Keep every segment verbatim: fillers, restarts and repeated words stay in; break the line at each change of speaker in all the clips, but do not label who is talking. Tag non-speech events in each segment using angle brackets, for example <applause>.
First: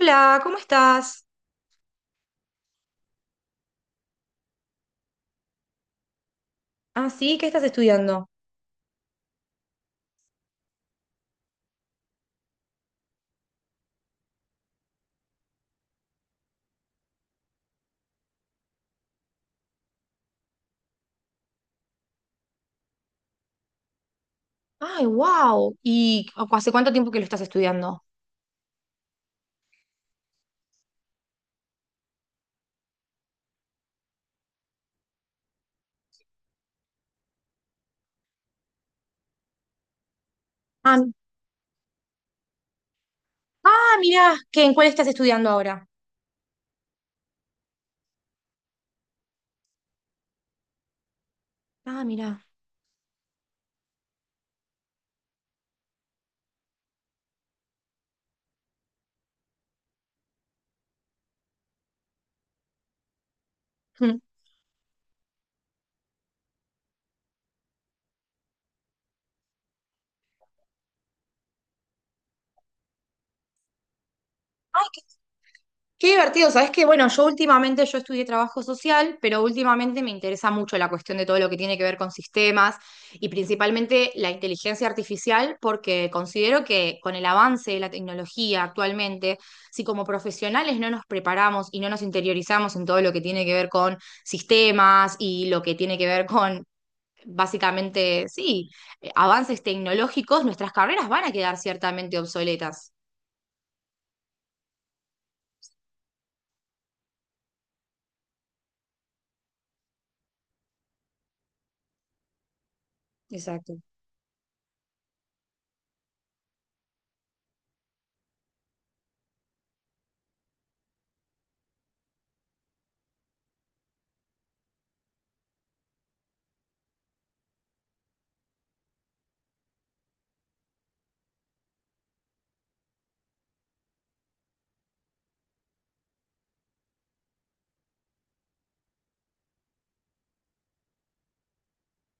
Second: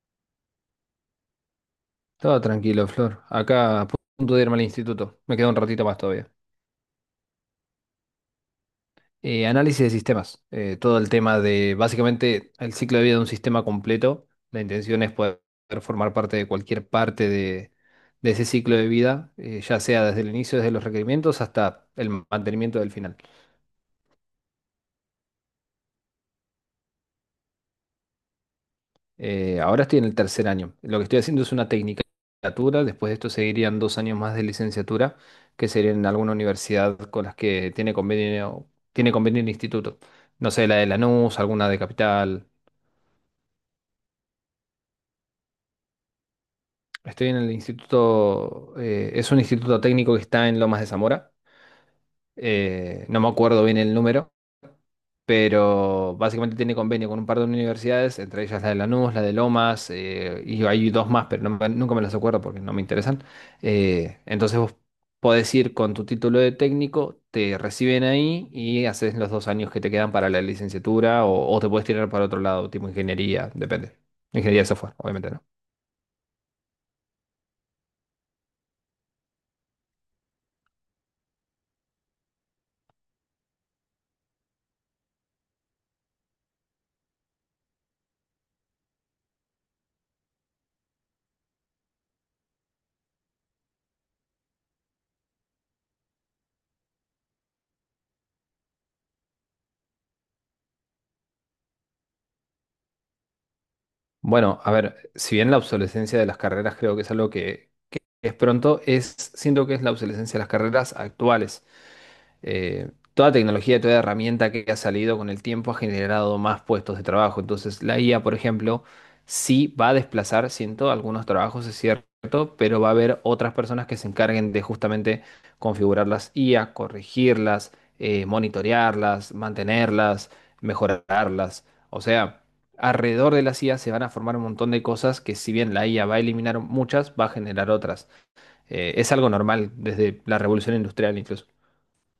Hola, ¿cómo estás?
Todo tranquilo, Flor. Acá a punto de irme al instituto. Me queda un ratito más todavía.
Ah, sí, ¿qué estás estudiando?
Eh, análisis de sistemas. Eh, todo el tema de, básicamente, el ciclo de vida de un sistema completo. La intención es poder formar parte de cualquier parte de, de ese ciclo de vida, eh, ya sea desde el inicio, desde los requerimientos, hasta el mantenimiento del final.
Ay, wow. ¿Y cu- ¿hace cuánto tiempo que lo estás estudiando?
Eh, ahora estoy en el tercer año. Lo que estoy haciendo es una tecnicatura. Después de esto seguirían dos años más de licenciatura, que serían en alguna universidad con las que tiene convenio, tiene convenio el instituto. No sé, la de
Ah, mi-
Lanús, alguna de Capital.
ah, mirá, ¿qué, en cuál estás estudiando ahora?
Estoy en el instituto, eh, es un instituto técnico que está en Lomas de Zamora.
Ah, mirá.
Eh, no me acuerdo bien el número, pero básicamente tiene convenio con un par de universidades, entre ellas la de Lanús, la de Lomas, eh, y hay dos más, pero no me- nunca me las acuerdo porque no me interesan.
Mm.
Eh, entonces vos podés ir con tu título de técnico, te reciben ahí y haces los dos años que te quedan para la licenciatura o, o te puedes tirar para otro lado, tipo ingeniería, depende. Ingeniería de
Ay,
software, obviamente, ¿no?
qué divertido, sabes que bueno, yo últimamente yo estudié trabajo social, pero últimamente me interesa mucho la cuestión de todo lo que tiene que ver con sistemas y principalmente la inteligencia artificial, porque considero que con el avance de la tecnología actualmente, si como profesionales no nos preparamos y no nos interiorizamos en todo lo que tiene que ver con sistemas y lo que tiene que ver con básicamente, sí, eh, avances tecnológicos, nuestras carreras van a quedar ciertamente obsoletas.
Bueno, a ver, si bien la obsolescencia de las carreras creo que es algo que es pronto, es, siento que es la obsolescencia de las carreras actuales. Eh, toda
Exacto.
tecnología, toda herramienta que ha salido con el tiempo ha generado más puestos de trabajo. Entonces, la I A, por ejemplo, sí va a desplazar, siento, algunos trabajos, es cierto, pero va a haber otras personas que se encarguen de justamente configurar las I A, corregirlas, eh, monitorearlas, mantenerlas, mejorarlas. O sea, alrededor de las I A se van a formar un montón de cosas que si bien la I A va a eliminar muchas, va a generar otras. Eh, es algo normal desde la revolución industrial incluso.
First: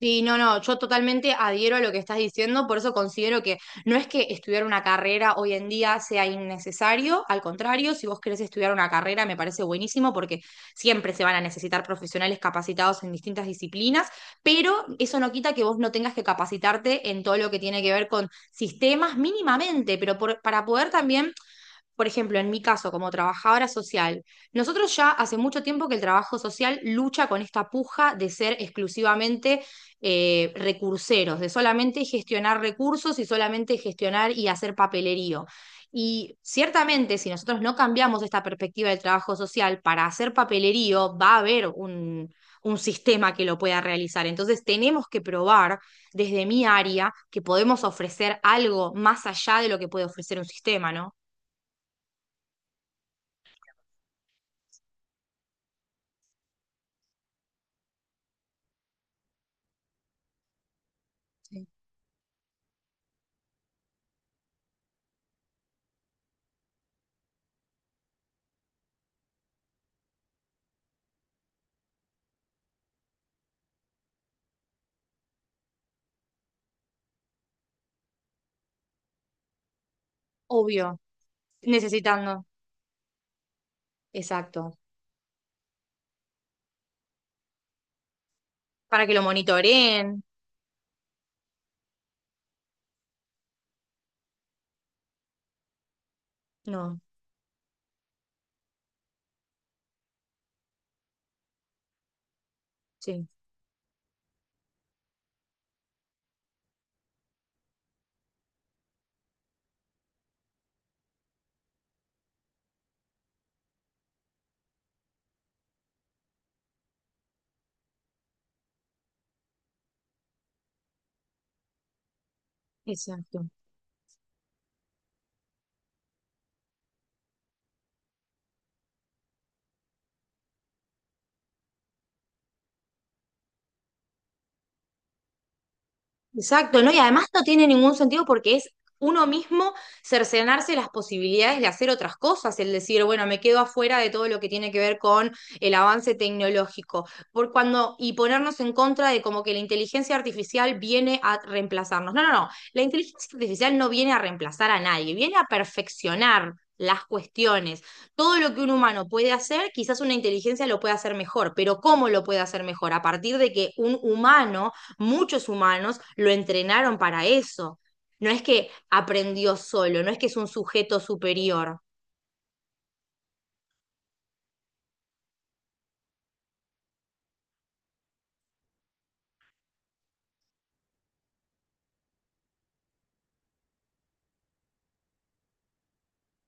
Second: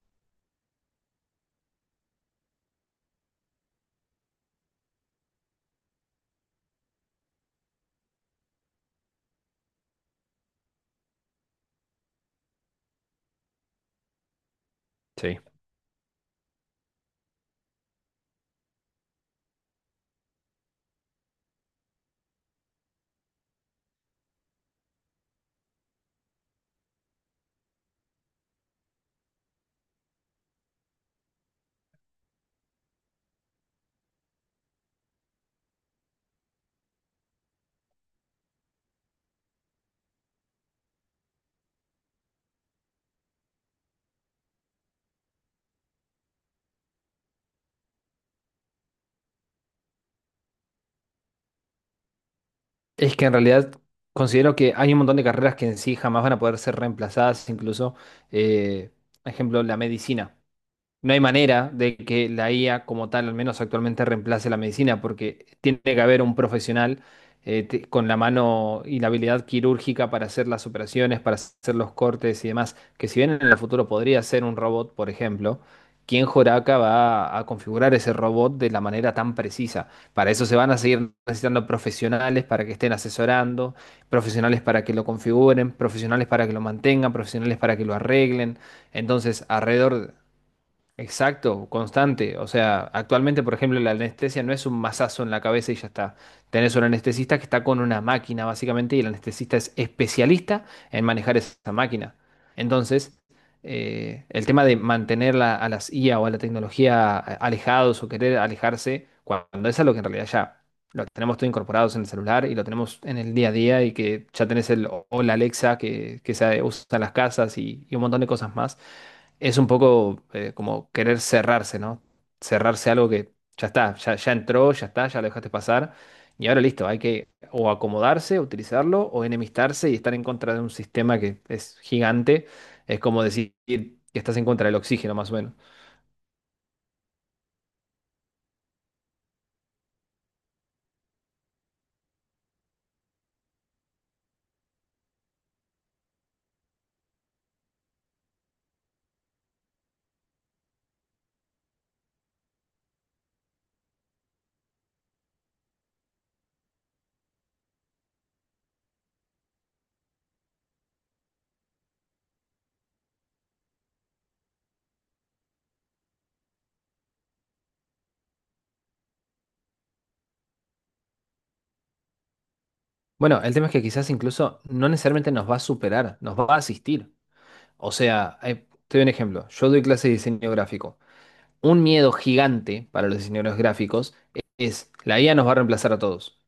Sí, no, no, yo totalmente adhiero a lo que estás diciendo, por eso considero que no es que estudiar una carrera hoy en día sea innecesario, al contrario, si vos querés estudiar una carrera me parece buenísimo porque siempre se van a necesitar profesionales capacitados en distintas disciplinas, pero eso no
Sí.
quita que vos no tengas que capacitarte en todo lo que tiene que ver con sistemas mínimamente, pero por- para poder también, por ejemplo, en mi caso como trabajadora social, nosotros ya hace mucho tiempo que el trabajo social lucha con esta puja de ser exclusivamente eh, recurseros, de solamente gestionar recursos y solamente gestionar y hacer papelerío. Y ciertamente, si nosotros no cambiamos esta perspectiva del trabajo social para hacer papelerío, va a haber un, un sistema que lo pueda realizar. Entonces, tenemos que probar desde mi área que podemos ofrecer algo más allá de lo que puede ofrecer un sistema, ¿no?
Es que en realidad considero que hay un montón de carreras que en sí jamás van a poder ser reemplazadas, incluso, eh, por ejemplo, la medicina. No hay manera de que la I A como tal, al menos actualmente, reemplace la medicina, porque tiene que haber un profesional eh, te- con la mano y la habilidad quirúrgica para hacer las operaciones, para hacer los cortes y demás, que si bien en el futuro podría ser un robot, por ejemplo, ¿quién joraca va a configurar ese robot de la manera tan precisa? Para eso se van a
Obvio,
seguir necesitando
necesitando,
profesionales para que estén asesorando, profesionales
exacto,
para que lo configuren, profesionales para que lo mantengan, profesionales para que lo arreglen.
para que lo
Entonces, alrededor...
monitoreen.
Exacto, constante. O sea, actualmente, por ejemplo, la anestesia no es un mazazo en la cabeza y ya está. Tenés un
No,
anestesista que está con una máquina, básicamente, y el anestesista es especialista en manejar esa máquina. Entonces,
sí,
eh, el tema de mantener la- a las I A o a la tecnología a- alejados o querer alejarse, cuando es algo que en realidad ya lo tenemos todo incorporados en el celular y lo tenemos en el día a día y que ya tenés el o o la Alexa que, que se usa en las casas y y un montón de cosas más es un poco eh, como querer cerrarse, ¿no? Cerrarse a algo que
exacto.
ya está, ya, ya entró, ya está, ya lo dejaste pasar. Y ahora listo, hay que o acomodarse, utilizarlo, o enemistarse y estar en contra de un sistema que es gigante. Es como decir que estás en contra del oxígeno, más o menos.
Exacto, ¿no? Y además no tiene ningún sentido porque es uno mismo cercenarse las posibilidades de hacer otras cosas, el decir, bueno, me quedo afuera de todo lo que tiene que ver con el avance tecnológico, por cuando, y ponernos en contra de como que la inteligencia artificial viene a reemplazarnos. No, no, no, la inteligencia artificial no viene a reemplazar a nadie, viene a perfeccionar las cuestiones. Todo lo que un humano puede hacer, quizás una inteligencia lo puede hacer mejor, pero ¿cómo lo puede hacer mejor? A partir de que un humano muchos humanos lo entrenaron para eso. No es que aprendió solo, no es que es un sujeto superior.
Bueno, el tema es que quizás incluso no necesariamente nos va a superar, nos va a asistir. O sea, eh, te doy un ejemplo. Yo doy clase de diseño gráfico. Un miedo gigante para los diseñadores gráficos es la I A nos va a reemplazar a todos.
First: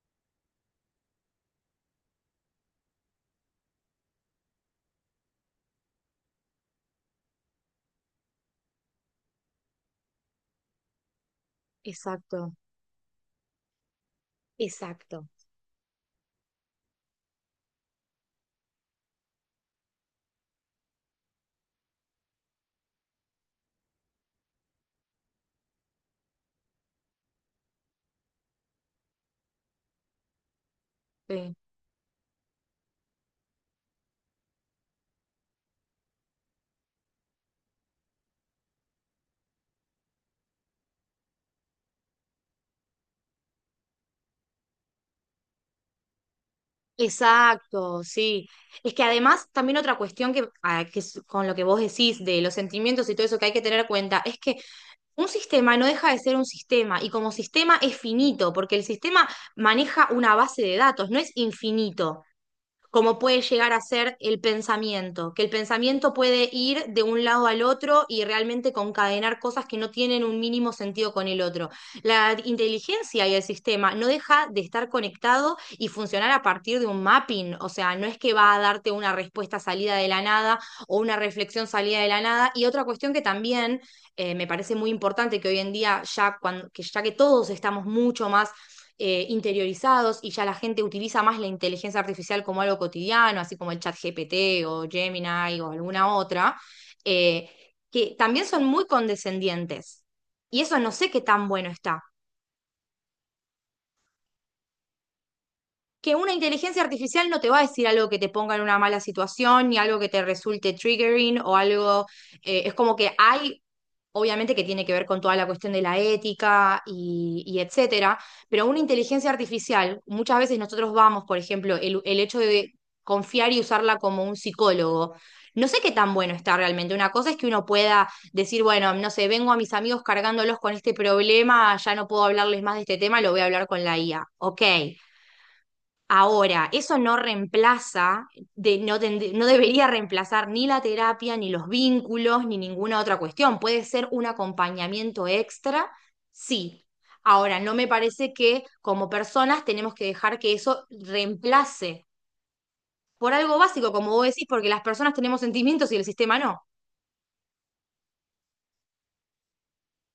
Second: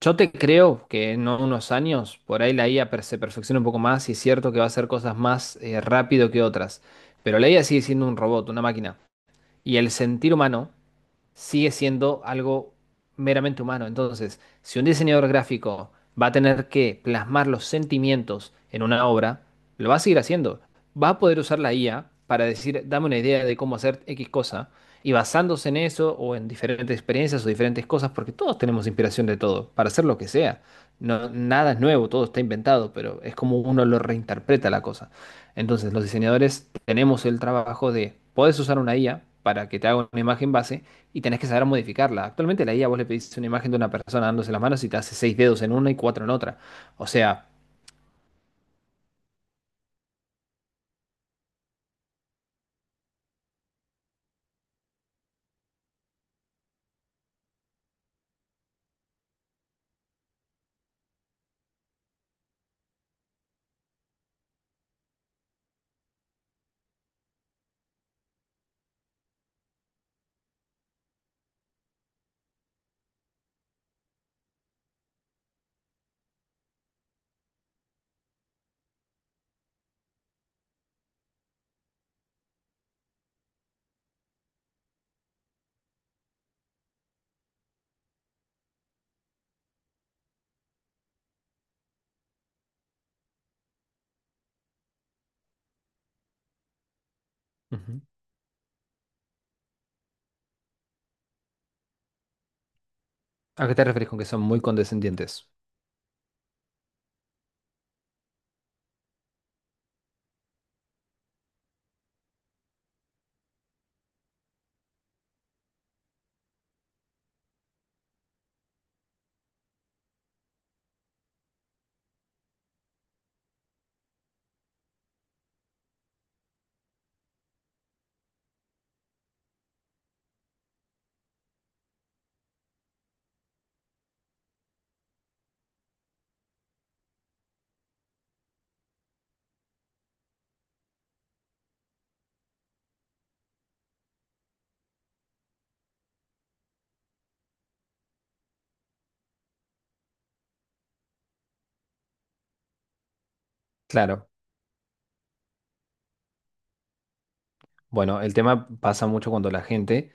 Yo te creo que en unos años por ahí la I A per- se perfecciona un poco más y es cierto que va a hacer cosas más eh, rápido que otras, pero la I A sigue siendo un robot, una máquina, y el sentir humano sigue siendo
Exacto,
algo meramente humano. Entonces, si un
exacto.
diseñador gráfico va a tener que plasmar los sentimientos en una obra, lo va a seguir haciendo. Va a poder usar la I A para decir, dame una idea de cómo hacer X cosa, y basándose en eso o en diferentes experiencias o diferentes cosas, porque todos tenemos inspiración de todo, para hacer lo que sea. No,
Sí.
nada es nuevo, todo está inventado, pero es como uno lo reinterpreta la cosa. Entonces, los diseñadores tenemos el trabajo de, puedes usar una I A para que te haga una imagen base, y tenés que saber modificarla. Actualmente la I A vos le pedís una imagen de una persona dándose las manos y te hace seis dedos en una y cuatro en otra. O sea,
Exacto, sí. Es que además también otra cuestión que, ah, que es con lo que vos decís de los sentimientos y todo eso que hay que tener en cuenta es que un sistema no deja de ser un sistema y como sistema es finito porque el sistema maneja una base de datos, no es infinito. Como puede llegar a ser el pensamiento, que el pensamiento puede ir de un lado al otro y realmente concadenar cosas que no tienen un mínimo sentido con el otro. La inteligencia y el sistema no deja de estar conectado y funcionar a partir de un mapping, o sea, no es que va a darte una respuesta salida de la nada o una reflexión salida de la nada. Y otra cuestión que también, eh, me parece muy importante que hoy en día, ya, cuando, que ya que todos estamos mucho más eh, interiorizados y ya la gente utiliza más la inteligencia artificial como algo cotidiano, así como el ChatGPT o Gemini o alguna otra, eh,
ujú.
que también son muy condescendientes. Y eso no sé qué tan bueno está,
¿A qué te referís con que son muy condescendientes?
que una inteligencia artificial no te va a decir algo que te ponga en una mala situación, ni algo que te resulte triggering o algo, eh, es como que hay, obviamente que tiene que ver con toda la cuestión de la ética y, y etcétera, pero una inteligencia artificial, muchas veces nosotros vamos, por ejemplo, el, el hecho de confiar y usarla como un psicólogo. No sé qué tan bueno está realmente. Una cosa es que uno pueda decir, bueno, no sé, vengo a mis amigos cargándolos con este problema, ya no puedo hablarles más de este tema, lo voy a hablar con la I A. Ok, ahora, eso no reemplaza, de, no, tend- no debería reemplazar ni la terapia, ni los vínculos, ni ninguna otra cuestión. Puede ser un acompañamiento extra, sí. Ahora, no me parece que como personas tenemos que dejar que eso reemplace por algo básico, como vos
Claro.
decís, porque las personas tenemos sentimientos y el sistema no.
Bueno, el tema pasa mucho cuando la gente...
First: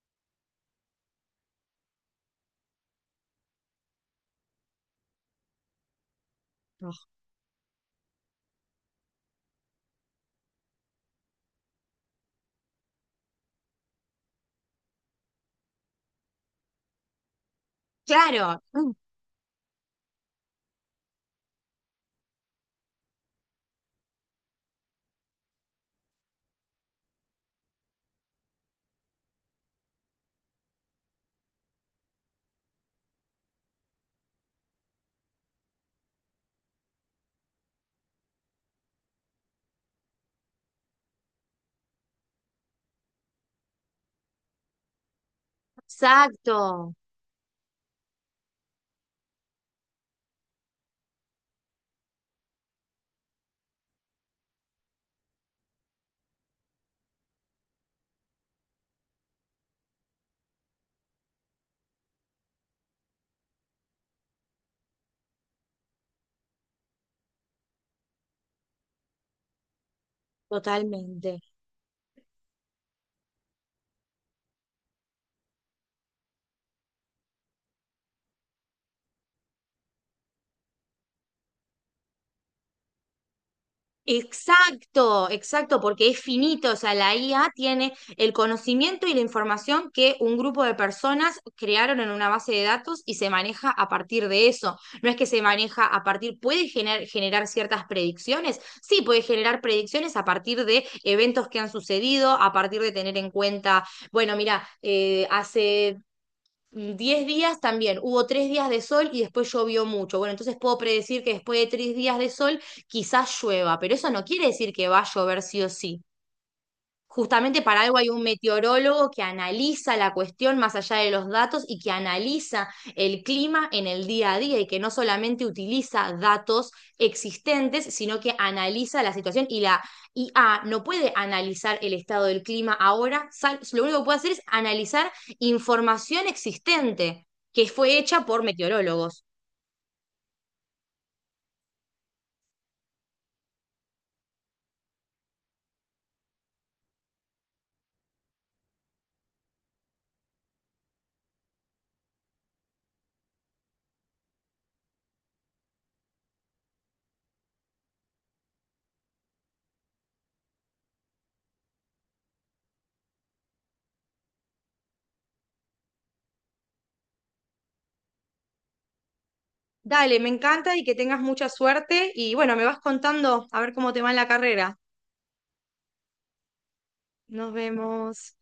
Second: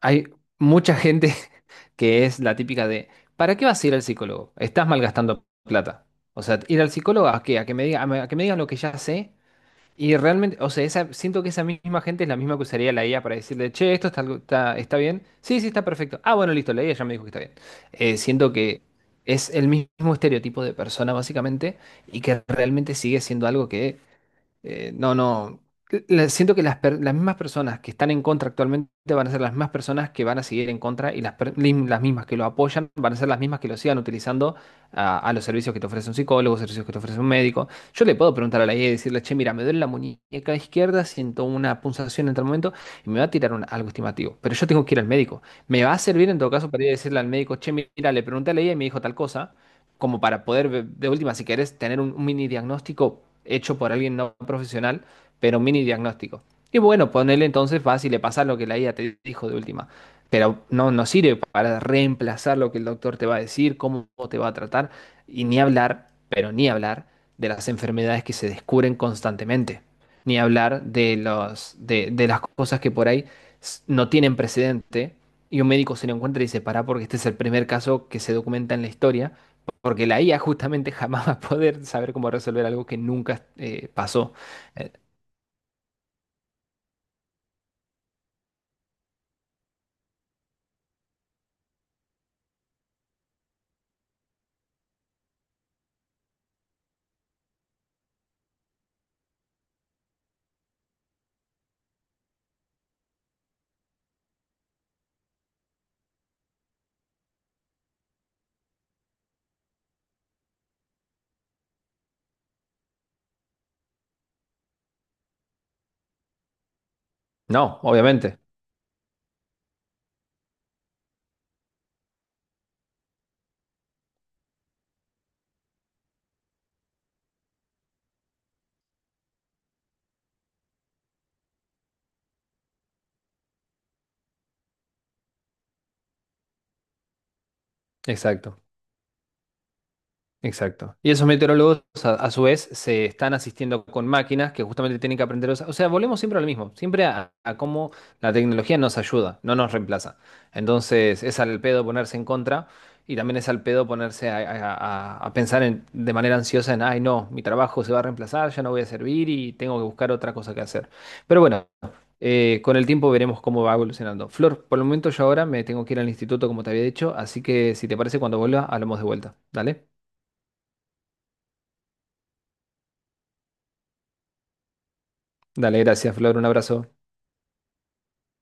Hay mucha gente <laughs> que es la típica de, ¿para qué vas a ir al psicólogo? Estás malgastando plata. O sea, ir al
No.
psicólogo ¿a qué? A que me diga, a me- a que me digan lo que ya sé. Y realmente, o sea, esa, siento que esa misma gente es la misma que usaría la I A para decirle, che, esto está, algo- está, está bien. Sí, sí, está perfecto. Ah, bueno, listo, la I A ya me dijo que está bien. Eh, siento
Claro,
que
mm,
es el mismo estereotipo de persona, básicamente, y que realmente sigue siendo algo que eh, no, no. la- Siento que las, per- las mismas personas que están en contra actualmente van a ser las mismas personas que van a seguir en contra y las, per- lim- las mismas que lo apoyan van a ser las mismas que lo sigan utilizando a, a los servicios que te ofrece un psicólogo, servicios que te ofrece un médico. Yo le puedo preguntar a la I A y decirle, che, mira, me duele la muñeca izquierda, siento una punzación en tal momento y me va a tirar un- algo estimativo. Pero yo tengo que ir al médico. Me va a servir en todo caso para ir a
exacto,
decirle al médico, che, mira, le pregunté a la I A y me dijo tal cosa como para poder, ve- de última, si querés, tener un, un mini diagnóstico hecho por alguien no profesional, pero un mini diagnóstico. Y bueno, ponele entonces, vas y le pasas lo que la I A te dijo de última. Pero no, no sirve para reemplazar lo que el doctor te va a decir, cómo te va a tratar, y ni hablar, pero ni hablar de las enfermedades que se descubren constantemente. Ni hablar de
totalmente.
los, de, de las cosas que por ahí s- no tienen precedente y un médico se lo encuentra y dice, pará, porque este es el primer caso que se documenta en la historia porque la I A justamente <laughs> jamás va a poder saber cómo resolver algo que nunca eh, pasó. Eh,
Exacto, exacto, porque es finito, o sea, la I A tiene el conocimiento y la información que un grupo de personas crearon en una base de datos y se maneja a partir de eso. No es que se maneja a partir, puede gener- generar ciertas predicciones, sí, puede generar predicciones a partir de eventos que han sucedido, a partir de tener en cuenta, bueno, mira, eh, hace mm, diez días también, hubo tres días de sol y después llovió mucho. Bueno, entonces puedo predecir que después de tres días de sol quizás llueva, pero eso no quiere decir que va a llover sí o sí. Justamente
no,
para algo hay un
obviamente.
meteorólogo que analiza la cuestión más allá de los datos y que analiza el clima en el día a día y que no solamente utiliza datos existentes, sino que analiza la situación y la I A no puede analizar el estado del clima ahora, sal- lo único que puede hacer es analizar información existente que fue hecha por
Exacto.
meteorólogos.
Exacto. Y esos meteorólogos, a, a su vez, se están asistiendo con máquinas que justamente tienen que aprender. a usar- O sea, volvemos siempre a lo mismo, siempre a, a cómo la tecnología nos ayuda, no nos reemplaza. Entonces, es al pedo ponerse en contra y también es al pedo ponerse a, a- a- a pensar en- de manera ansiosa en, ay, no, mi trabajo se va a reemplazar, ya no voy a servir y tengo que buscar otra cosa que hacer. Pero bueno, eh, con el tiempo veremos cómo va evolucionando. Flor, por el momento yo ahora me tengo que ir al instituto, como te había dicho, así que si te parece, cuando vuelva, hablamos de vuelta. ¿Dale?
Dale, me encanta y que tengas mucha suerte y bueno, me vas contando a ver cómo te va en la carrera.
Dale, gracias, Flor. Un abrazo.
Nos vemos.